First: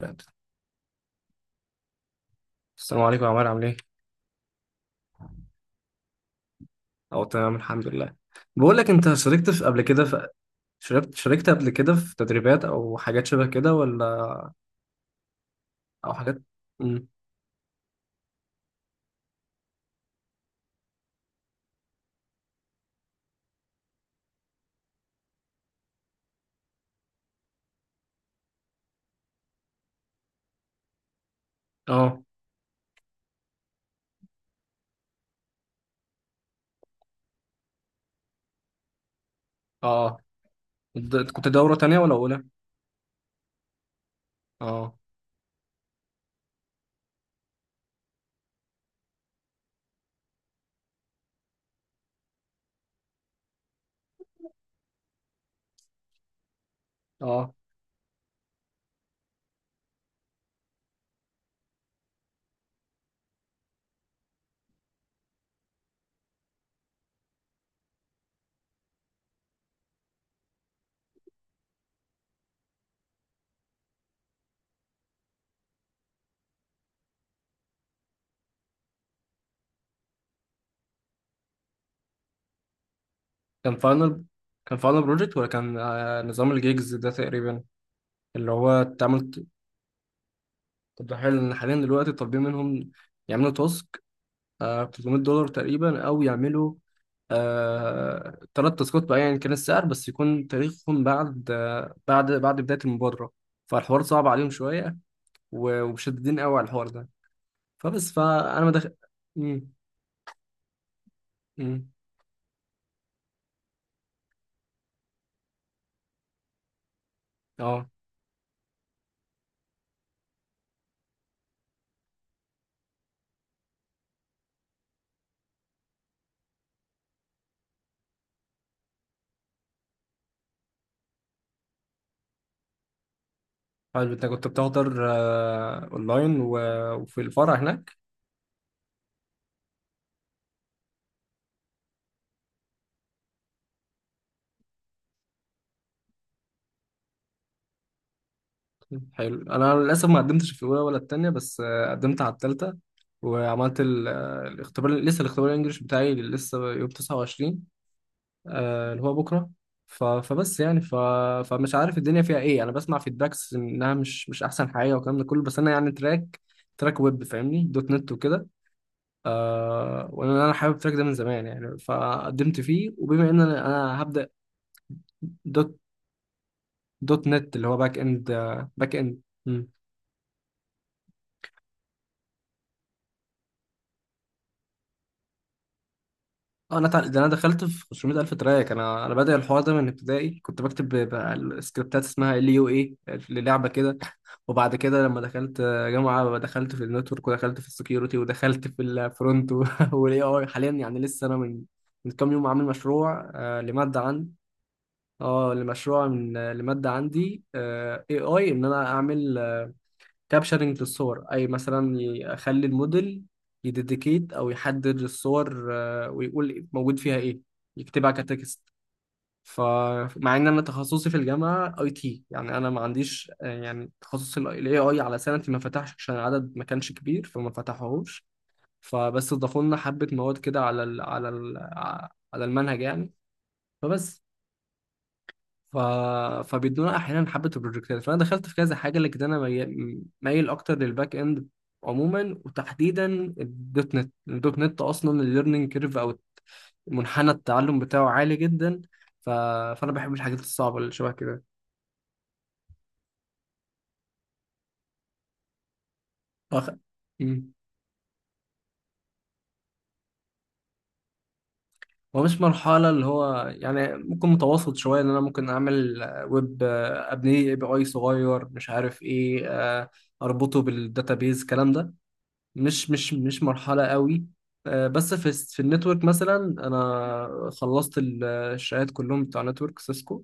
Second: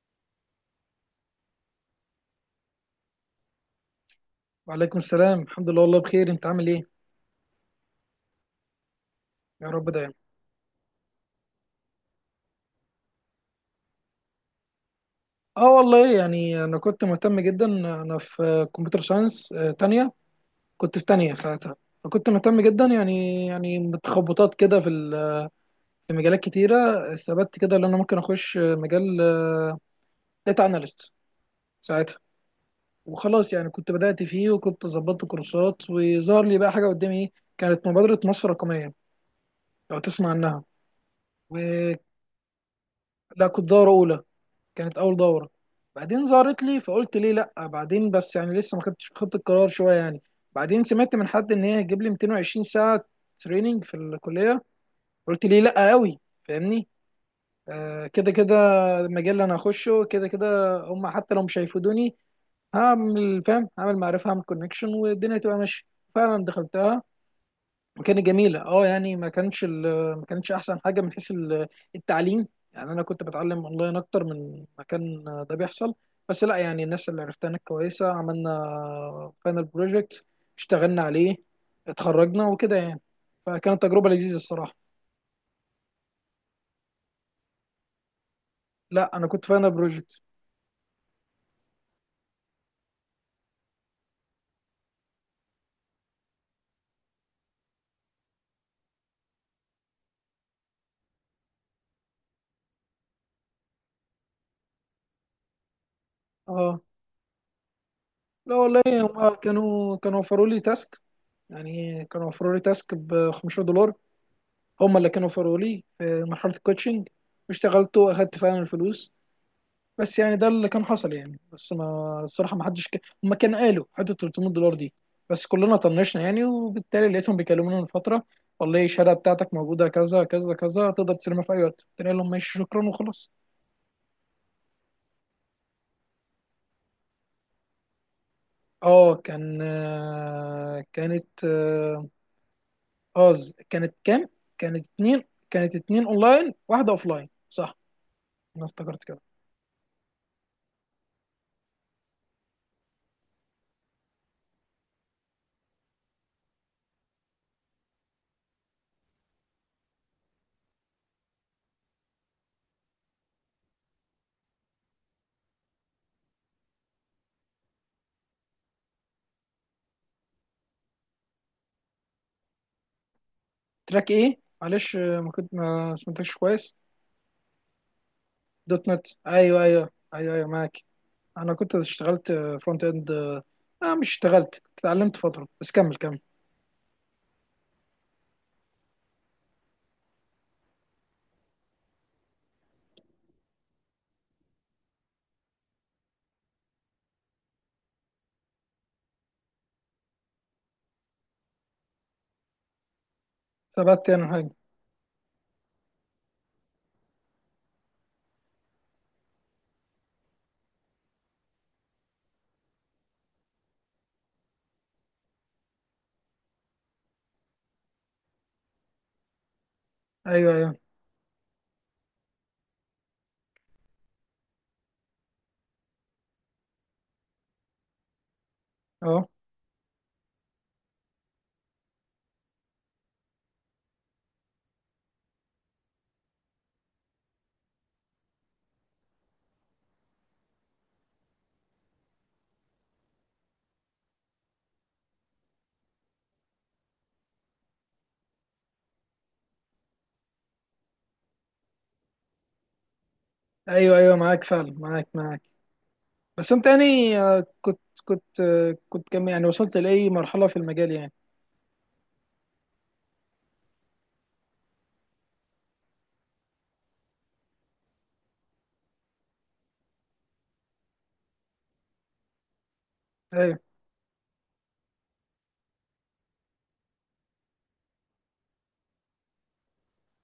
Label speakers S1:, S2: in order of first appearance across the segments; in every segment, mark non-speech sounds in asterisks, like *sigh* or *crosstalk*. S1: بجد. السلام عليكم يا عمار، عامل ايه؟
S2: وعليكم السلام، الحمد لله والله بخير. انت عامل ايه؟
S1: اه، تمام الحمد لله. بقول لك، انت شاركت
S2: يا
S1: قبل
S2: رب
S1: كده
S2: دايما.
S1: في، شاركت قبل كده في تدريبات او حاجات شبه كده، ولا
S2: اه
S1: او
S2: والله
S1: حاجات؟
S2: يعني انا كنت
S1: امم
S2: مهتم جدا. انا في كمبيوتر ساينس تانية. كنت في تانية ساعتها. فكنت مهتم جدا يعني، متخبطات كده في مجالات كتيرة. استبدت كده ان انا ممكن اخش مجال داتا اناليست ساعتها.
S1: اه،
S2: وخلاص يعني كنت بدأت فيه، وكنت ظبطت كورسات، وظهر لي بقى حاجة قدامي ايه. كانت مبادرة مصر الرقمية،
S1: اه
S2: لو
S1: اه.
S2: تسمع عنها.
S1: كنت
S2: و...
S1: دورة تانية ولا اولى؟
S2: لا، كنت دورة أولى.
S1: اه
S2: كانت اول دوره. بعدين ظهرت لي فقلت ليه لا، بعدين بس يعني لسه ما خدتش، خدت القرار شويه يعني. بعدين سمعت من حد ان هي هتجيب لي 220 ساعه تريننج في الكليه. قلت ليه لا قوي، فاهمني.
S1: اه.
S2: آه، كده كده المجال اللي انا هخشه كده كده هم، حتى لو مش هيفيدوني هعمل فاهم، هعمل معرفه، هعمل كونكشن، والدنيا تبقى ماشيه. فعلا دخلتها، كانت جميله. اه يعني ما كانش ال- ما كانتش احسن حاجه من حيث التعليم. يعني انا كنت بتعلم اونلاين اكتر من ما كان ده بيحصل. بس لا يعني الناس اللي عرفتها هناك كويسه، عملنا فاينل بروجكت، اشتغلنا عليه، اتخرجنا وكده يعني.
S1: كان
S2: فكانت تجربه
S1: فاينل،
S2: لذيذه الصراحه.
S1: كان فاينل بروجكت، ولا كان نظام الجيجز ده تقريبا، اللي هو
S2: لا، انا
S1: تعمل؟
S2: كنت فاينل بروجكت.
S1: طب ده حلو ان حاليا دلوقتي طالبين منهم يعملوا 300 دولار تقريبا، او يعملوا ثلاث تاسكات بقى. يعني كان السعر بس يكون تاريخهم بعد بعد بداية المبادرة، فالحوار صعب عليهم شوية، ومشددين قوي على
S2: اه
S1: الحوار ده.
S2: لا
S1: فأنا ما
S2: والله
S1: دخل.
S2: هم
S1: مم،
S2: كانوا وفروا لي تاسك.
S1: مم،
S2: يعني كانوا وفروا لي تاسك ب 15$. هم اللي كانوا وفروا لي في مرحله الكوتشنج،
S1: اه.
S2: واشتغلت واخدت فعلا الفلوس. بس يعني ده اللي كان حصل يعني. بس ما الصراحه، ما حدش هم كانوا قالوا حته 300$ دي، بس كلنا طنشنا يعني. وبالتالي لقيتهم بيكلمونا من فتره: والله الشهاده بتاعتك موجوده كذا كذا كذا، تقدر تسلمها في اي وقت. قلت لهم ماشي شكرا، وخلاص.
S1: حلو، انت كنت بتحضر اونلاين وفي الفرع هناك؟
S2: اه، آه، كانت كام؟ كانت اتنين. كانت اتنين اونلاين، واحده اوفلاين، صح. انا افتكرت كده.
S1: حلو، انا للاسف ما قدمتش في الاولى ولا التانية، بس قدمت على التالتة، وعملت الاختبار، لسه الاختبار الانجليش بتاعي لسه يوم 29، اللي هو بكره. ف... فبس يعني ف... فمش عارف الدنيا فيها ايه، انا بسمع فيدباكس انها مش احسن حاجه، والكلام ده كله، بس انا يعني تراك ويب، فاهمني، دوت نت وكده. آه، وانا حابب التراك ده من زمان يعني، فقدمت فيه، وبما ان أنا
S2: تراك
S1: هبدا.
S2: ايه معلش، ما كنت،
S1: دوت
S2: ما سمعتكش كويس.
S1: دوت نت، اللي هو باك اند،
S2: دوت
S1: باك
S2: نت،
S1: اند.
S2: ايوه ايوه ايوه ايوه، معاك. انا كنت اشتغلت فرونت اند. اه، مش اشتغلت، كنت اتعلمت فتره بس. كمل كمل.
S1: اه، انا تع... ده انا دخلت في 500,000 تراك. انا بادئ الحوار ده من ابتدائي، كنت بكتب بقى السكريبتات، اسمها ال يو اي للعبه كده *laughs* وبعد كده لما دخلت جامعه، دخلت في النتورك، ودخلت في السكيورتي، ودخلت في الفرونت والاي اي *laughs* حاليا يعني لسه انا من من كام يوم عامل مشروع لماده
S2: ثبت يعني
S1: عندي.
S2: حاجه.
S1: اه، لمشروع من، لماده عندي اي اي، ان انا اعمل كابشرنج للصور. اي مثلا يخلي الموديل يديديكيت او يحدد الصور، ويقول موجود فيها ايه، يكتبها كتكست. فمع ان
S2: ايوه
S1: انا
S2: ايوه.
S1: تخصصي في الجامعه اي تي، يعني انا ما عنديش، يعني تخصص الاي اي على سنتي ما فتحش، عشان العدد ما كانش كبير فما فتحوهوش.
S2: اه،
S1: اضافوا لنا حبه مواد كده على على المنهج يعني. فبس ف... فبيدونا احيانا حبه البروجكتات، فانا دخلت في كذا حاجه، لكن انا مايل اكتر للباك اند عموما، وتحديدا الدوت نت اصلا الليرنينج كيرف، او منحنى التعلم بتاعه عالي جدا. ف... فانا بحب الحاجات الصعبه اللي شبه كده.
S2: ايوه ايوه معاك فعلا، معاك معاك. بس انت
S1: أخ...
S2: يعني،
S1: مم.
S2: كنت كم يعني، وصلت لاي مرحله في المجال يعني؟
S1: هو مش مرحله، اللي هو يعني ممكن متوسط شويه، ان انا ممكن اعمل، ويب، ابني اي بي اي صغير، مش عارف ايه، اربطه بالداتابيز الكلام ده. مش
S2: ايوه
S1: مرحلة قوي. آه، بس في النتورك مثلا، انا خلصت الشهادات كلهم بتوع نتورك سيسكو،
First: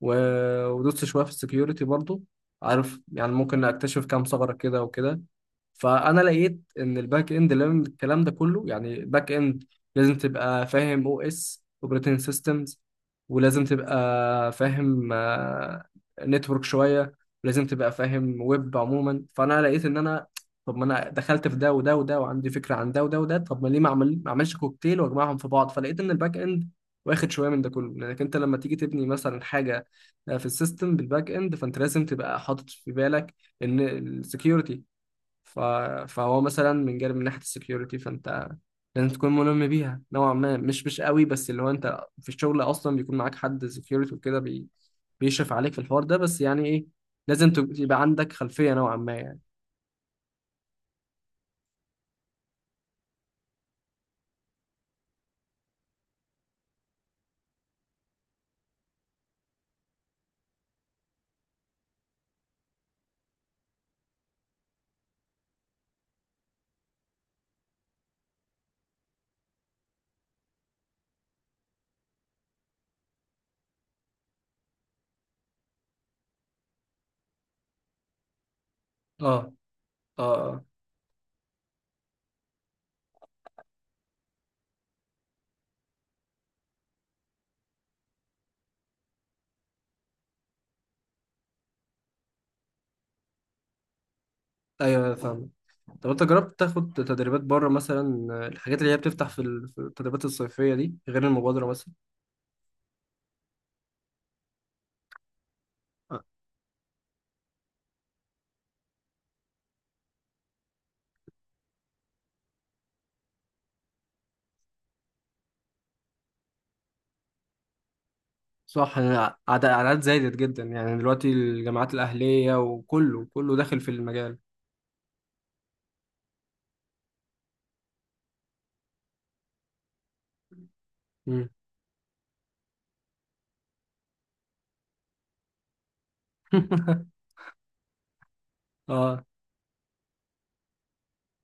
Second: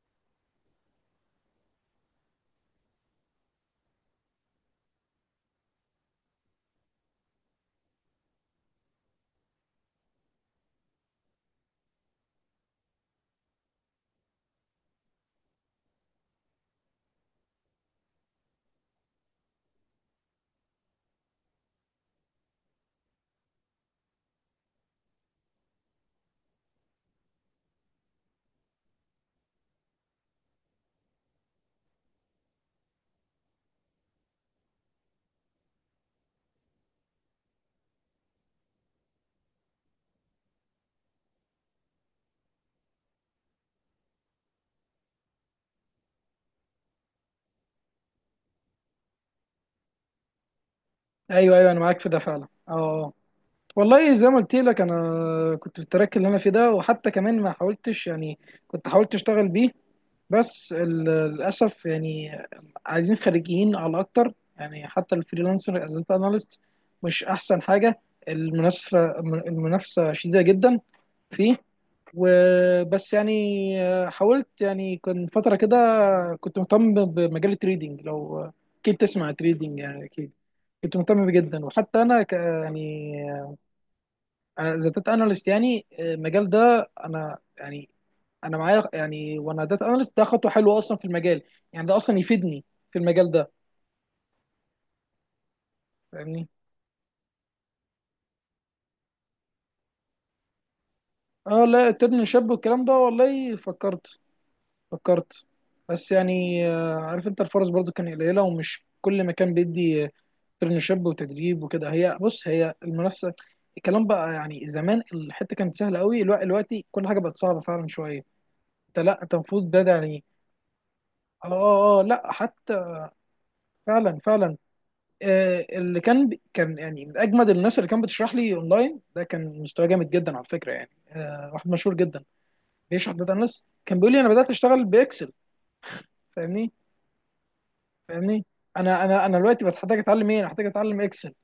S1: ودوست شوية في السكيورتي برضو. عارف يعني ممكن أكتشف كام ثغرة كده وكده. فأنا لقيت إن الباك إند لازم الكلام ده كله، يعني الباك إند لازم تبقى فاهم أو إس، أوبريتنج سيستمز، ولازم تبقى فاهم نتورك شوية، ولازم تبقى فاهم ويب عموما. فأنا لقيت إن طب ما أنا دخلت في ده وده وده، وعندي فكرة عن ده وده وده، طب ما ليه ما أعملش كوكتيل وأجمعهم في بعض. فلقيت إن الباك إند واخد شوية من ده كله، لأنك أنت لما تيجي تبني مثلا حاجة، في السيستم بالباك اند، فانت لازم تبقى حاطط في بالك ان السكيورتي. ف... فهو مثلا من جانب من ناحيه السكيورتي، فانت لازم تكون ملم بيها نوعا ما، مش قوي، بس اللي هو انت في الشغل اصلا بيكون معاك حد سكيورتي وكده بيشرف عليك في الحوار ده، بس يعني ايه، يبقى عندك خلفيه نوعا ما يعني.
S2: ايوه ايوه، انا معاك في ده فعلا، اه أه. والله زي ما قلت لك، انا كنت في التراك اللي انا فيه ده، وحتى كمان ما حاولتش يعني. كنت حاولت اشتغل بيه، بس ال- للاسف يعني عايزين خريجين على اكتر يعني. حتى الفريلانسر از داتا اناليست مش احسن حاجه. المنافسه، المنافسه شديده جدا فيه، وبس يعني. حاولت يعني، كان فتره كده كنت مهتم بمجال التريدينج. لو اكيد تسمع
S1: اه
S2: تريدينج يعني،
S1: اه
S2: اكيد.
S1: اه.
S2: كنت مهتم بيه جدا، وحتى انا يعني انا از داتا اناليست يعني، المجال ده انا يعني انا معايا يعني. وانا داتا اناليست، ده خطوه حلوه اصلا في المجال. يعني ده اصلا يفيدني في المجال ده،
S1: ايوه فاهم. طب انت
S2: فاهمني.
S1: جربت تاخد تدريبات بره مثلا؟ الحاجات اللي هي بتفتح في التدريبات الصيفيه دي، غير
S2: اه
S1: المبادره
S2: لا،
S1: مثلا.
S2: ترن شاب والكلام ده، والله فكرت، فكرت. بس يعني، عارف انت الفرص برضو كان قليله، ومش كل مكان بيدي ترن شاب وتدريب وكده. هي بص، هي المنافسه، الكلام بقى يعني. زمان الحته كانت سهله قوي، الوقت دلوقتي كل حاجه بقت صعبه فعلا شويه.
S1: صح،
S2: انت لا انت
S1: أنا
S2: المفروض ده ده
S1: اعداد
S2: يعني.
S1: زادت جدا يعني دلوقتي،
S2: اه
S1: الجامعات
S2: اه، لا
S1: الاهليه
S2: حتى،
S1: وكله كله داخل في
S2: فعلا
S1: المجال.
S2: فعلا. آه، اللي كان كان يعني من اجمد الناس اللي كان بتشرح لي اونلاين ده، كان مستواه جامد جدا على فكره يعني.
S1: مم.
S2: آه، واحد مشهور جدا بيشرح داتا اناليست كان بيقول لي: انا بدات اشتغل باكسل، فاهمني.
S1: *laughs*
S2: فاهمني. انا
S1: اه،
S2: انا انا دلوقتي بتحتاج اتعلم ايه؟ انا محتاج اتعلم اكسل،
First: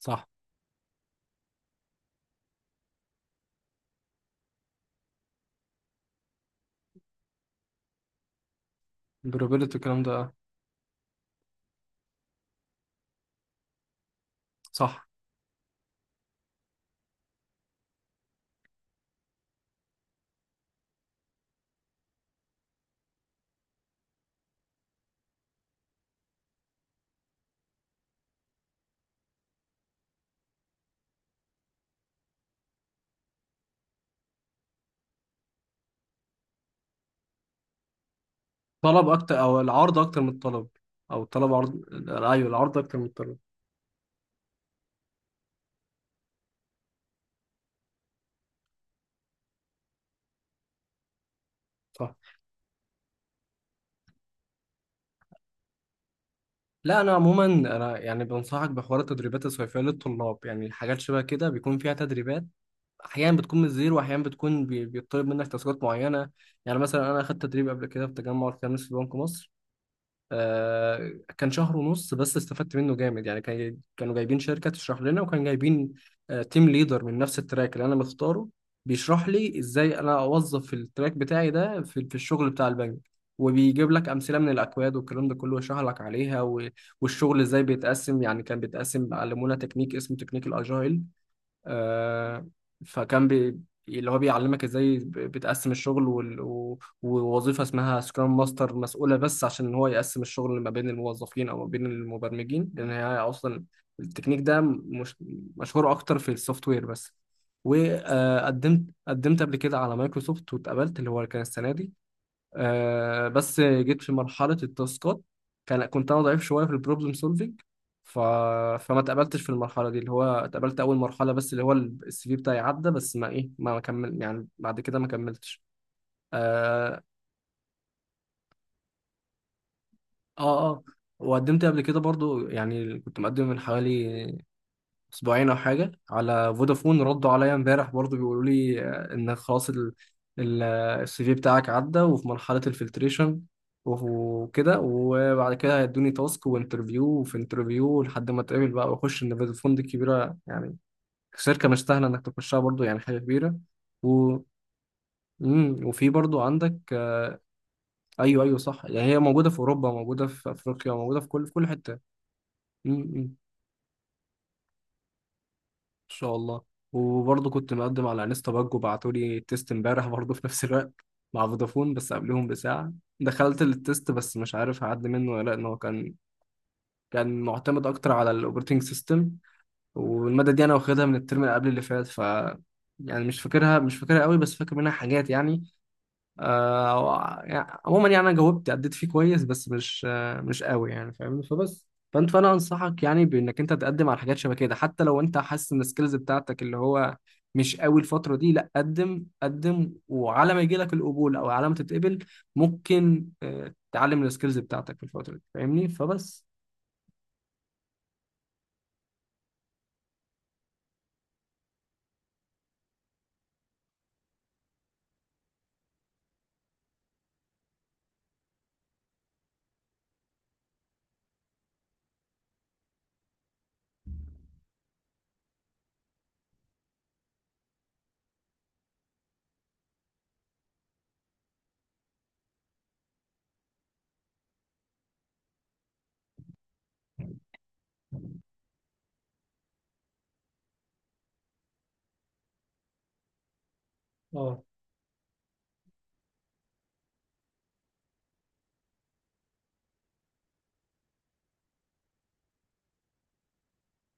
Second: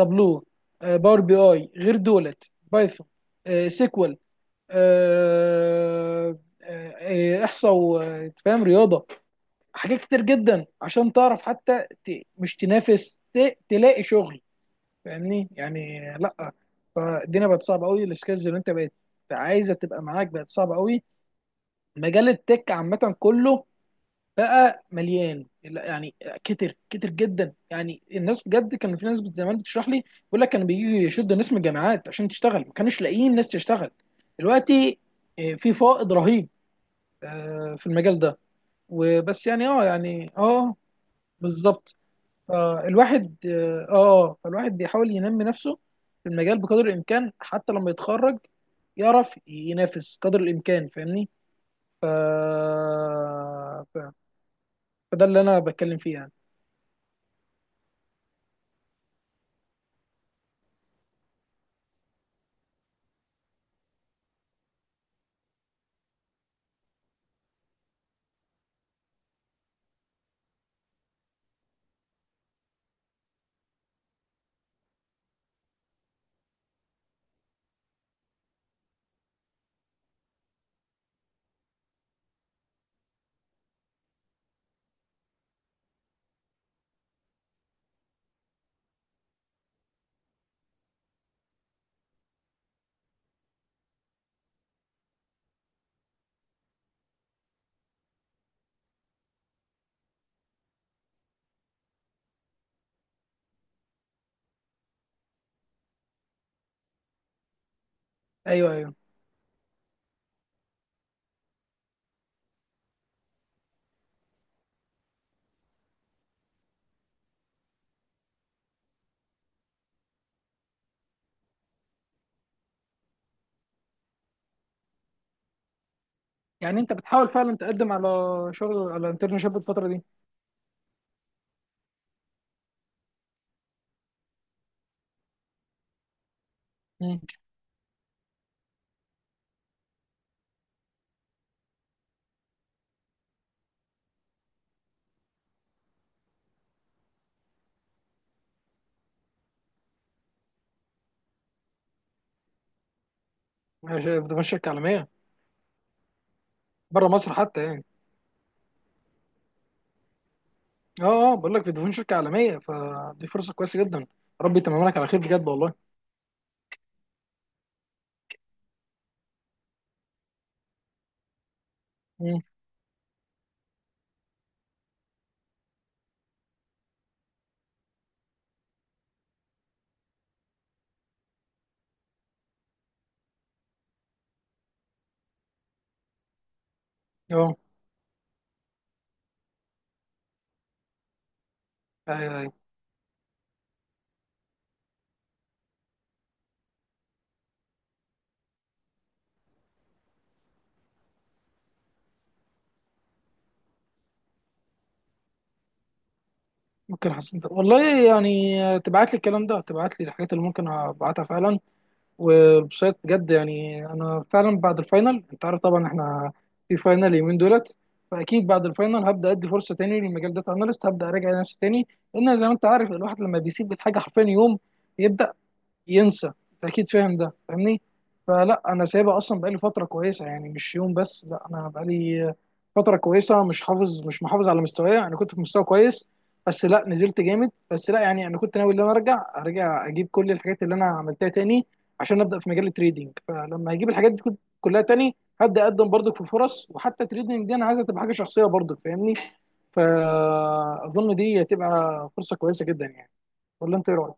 S1: صح.
S2: باور بي اي غير دولت، بايثون، سيكوال، آه، آه، احصاء، وفاهم رياضه.
S1: بروبابيلتي
S2: حاجات
S1: الكلام ده،
S2: كتير
S1: آه.
S2: جدا عشان تعرف حتى مش تنافس، تلاقي شغل،
S1: صح.
S2: فاهمني يعني، لا. فالدنيا بقت صعبه قوي، السكيلز اللي انت بقت عايزه تبقى معاك بقت صعبه قوي. مجال التك عامه كله بقى مليان، لا يعني كتر كتر جدا يعني الناس. بجد كان في ناس زمان بتشرح لي بيقول لك كانوا بييجوا يشدوا ناس من الجامعات عشان تشتغل، ما كانوش لاقيين ناس تشتغل. دلوقتي في فائض رهيب في المجال ده،
S1: طلب اكتر،
S2: وبس
S1: او
S2: يعني اه
S1: العرض اكتر من
S2: يعني
S1: الطلب،
S2: اه.
S1: او الطلب عرض.
S2: بالظبط.
S1: ايوه، العرض اكتر من الطلب.
S2: فالواحد اه آه، فالواحد بيحاول ينمي نفسه في المجال بقدر الامكان، حتى لما يتخرج يعرف ينافس قدر الامكان، فاهمني. ف...
S1: صح.
S2: ف... فده اللي انا بتكلم فيه يعني.
S1: لا انا عموما انا يعني بنصحك بحوار التدريبات الصيفيه للطلاب، يعني الحاجات شبه كده بيكون فيها تدريبات، احيانا بتكون من الزيرو، واحيانا بتكون بيطلب منك تاسكات معينه. يعني مثلا انا اخدت تدريب قبل كده في تجمع الخامس في بنك مصر، آه، كان شهر ونص بس استفدت منه جامد يعني. كان، كانوا جايبين شركة تشرح لنا، وكان جايبين، تيم ليدر من نفس التراك اللي أنا مختاره، بيشرح لي إزاي أنا أوظف التراك بتاعي ده في الشغل بتاع البنك، وبيجيب لك أمثلة من الأكواد والكلام ده كله، ويشرح لك عليها، والشغل إزاي بيتقسم، يعني كان بيتقسم، علمونا تكنيك اسمه تكنيك الأجايل، آه، فكان بي اللي هو بيعلمك ازاي بتقسم الشغل، ووظيفة اسمها سكرام ماستر، مسؤولة بس عشان هو يقسم الشغل ما بين الموظفين او ما بين المبرمجين، لان هي اصلا التكنيك ده مش مشهور اكتر في السوفت وير بس.
S2: ايوه
S1: وقدمت
S2: ايوه،
S1: قدمت قبل كده على مايكروسوفت واتقبلت، اللي هو كان السنة دي، آه، بس جيت في مرحلة التاسكات، كنت أنا ضعيف شوية في البروبلم سولفينج. ف... فما اتقبلتش في المرحلة دي، اللي هو اتقبلت أول مرحلة بس، اللي هو السي في بتاعي عدى، بس ما إيه، ما كمل يعني، بعد كده ما كملتش.
S2: يعني انت
S1: آه
S2: بتحاول فعلا تقدم على شغل، على انترنشيب الفتره دي.
S1: آه. وقدمت قبل كده برضو، يعني كنت مقدم من حوالي اسبوعين او حاجه على فودافون،
S2: مم.
S1: ردوا عليا امبارح برضو بيقولوا لي، آه، ان خلاص السي في بتاعك عدى وفي مرحله الفلتريشن وكده، وبعد كده هيدوني تاسك وانترفيو، وفي انترفيو لحد ما اتقابل بقى واخش. ان فودافون دي كبيره يعني، شركه مش سهله انك تخشها برضو، يعني حاجه كبيره.
S2: في
S1: و
S2: دفعه شركه عالميه،
S1: مم. وفي برضو عندك،
S2: بره
S1: آه،
S2: مصر حتى يعني.
S1: ايوه ايوه صح، يعني هي موجوده في اوروبا، موجوده في افريقيا، موجوده في
S2: اه اه،
S1: كل، في
S2: بقول لك
S1: كل
S2: في دفعه
S1: حته.
S2: شركه عالميه، فدي
S1: مم.
S2: فرصه كويسه جدا. ربي يتمم لك على خير بجد والله.
S1: ان شاء الله. وبرضه كنت مقدم على انستا باج، وبعتوا لي التيست امبارح برضه، في نفس الوقت مع فودافون بس
S2: مم.
S1: قبلهم بساعة. دخلت التيست، بس مش عارف هعدي منه ولا لا، ان هو كان، كان معتمد اكتر على الاوبريتنج سيستم، والمادة دي انا واخدها من الترم اللي قبل اللي فات، ف مش فاكرها قوي، بس فاكر منها حاجات يعني. آه،
S2: اه
S1: يعني عموما يعني، انا جاوبت اديت فيه كويس، بس مش قوي يعني، فاهمني. فبس فانت
S2: ايوه
S1: فانا
S2: ايوه،
S1: انصحك يعني، بانك انت تقدم على حاجات شبه كده، حتى لو انت حاسس ان السكيلز بتاعتك اللي هو مش قوي الفتره دي، لا، قدم قدم، وعلى ما يجي لك القبول، او على ما تتقبل، ممكن تعلم السكيلز بتاعتك في الفتره دي، فاهمني.
S2: ممكن حسنت والله، يعني تبعت لي الكلام ده، تبعت لي الحاجات اللي ممكن ابعتها فعلا. والبسيط بجد، يعني انا فعلا بعد الفاينل، انت عارف طبعا احنا في فاينل اليومين دولت. فاكيد بعد الفاينل هبدا ادي فرصه تاني للمجال داتا اناليست، هبدا اراجع نفسي تاني. لان زي ما انت عارف، الواحد لما بيسيب الحاجه حرفيا يوم، يبدا ينسى، انت اكيد فاهم ده، فاهمني. فلا، انا سايبها اصلا بقالي فتره كويسه، يعني مش يوم بس. لا، انا بقالي فتره كويسه مش محافظ على مستواي. انا كنت في مستوى كويس بس لا، نزلت جامد. بس لا يعني، انا كنت ناوي ان انا ارجع، ارجع اجيب كل الحاجات اللي انا عملتها تاني، عشان ابدا في مجال التريدينج. فلما اجيب الحاجات دي
S1: اه،
S2: كلها تاني، هبدا اقدم برضك في فرص. وحتى التريدينج دي انا عايزها تبقى حاجه شخصيه برضك، فاهمني. فاظن دي هتبقى فرصه كويسه جدا يعني، ولا انت ايه رايك؟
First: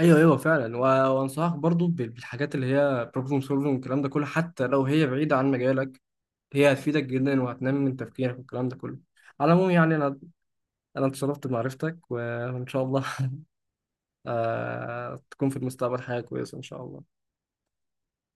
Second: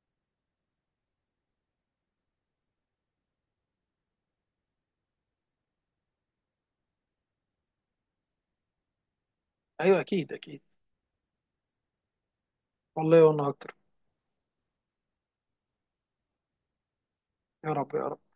S1: ايوه ايوه فعلا. وانصحك برضو بالحاجات اللي هي بروبلم سولفنج والكلام ده كله، حتى لو هي بعيده عن مجالك، هي هتفيدك جدا، وهتنمي من تفكيرك والكلام ده كله. على العموم يعني،
S2: ايوه اكيد اكيد.
S1: انا اتشرفت بمعرفتك، وان شاء الله
S2: والله
S1: *laughs*
S2: وانا اكتر.
S1: تكون في المستقبل حاجه كويسه ان شاء الله.
S2: يا رب يا رب.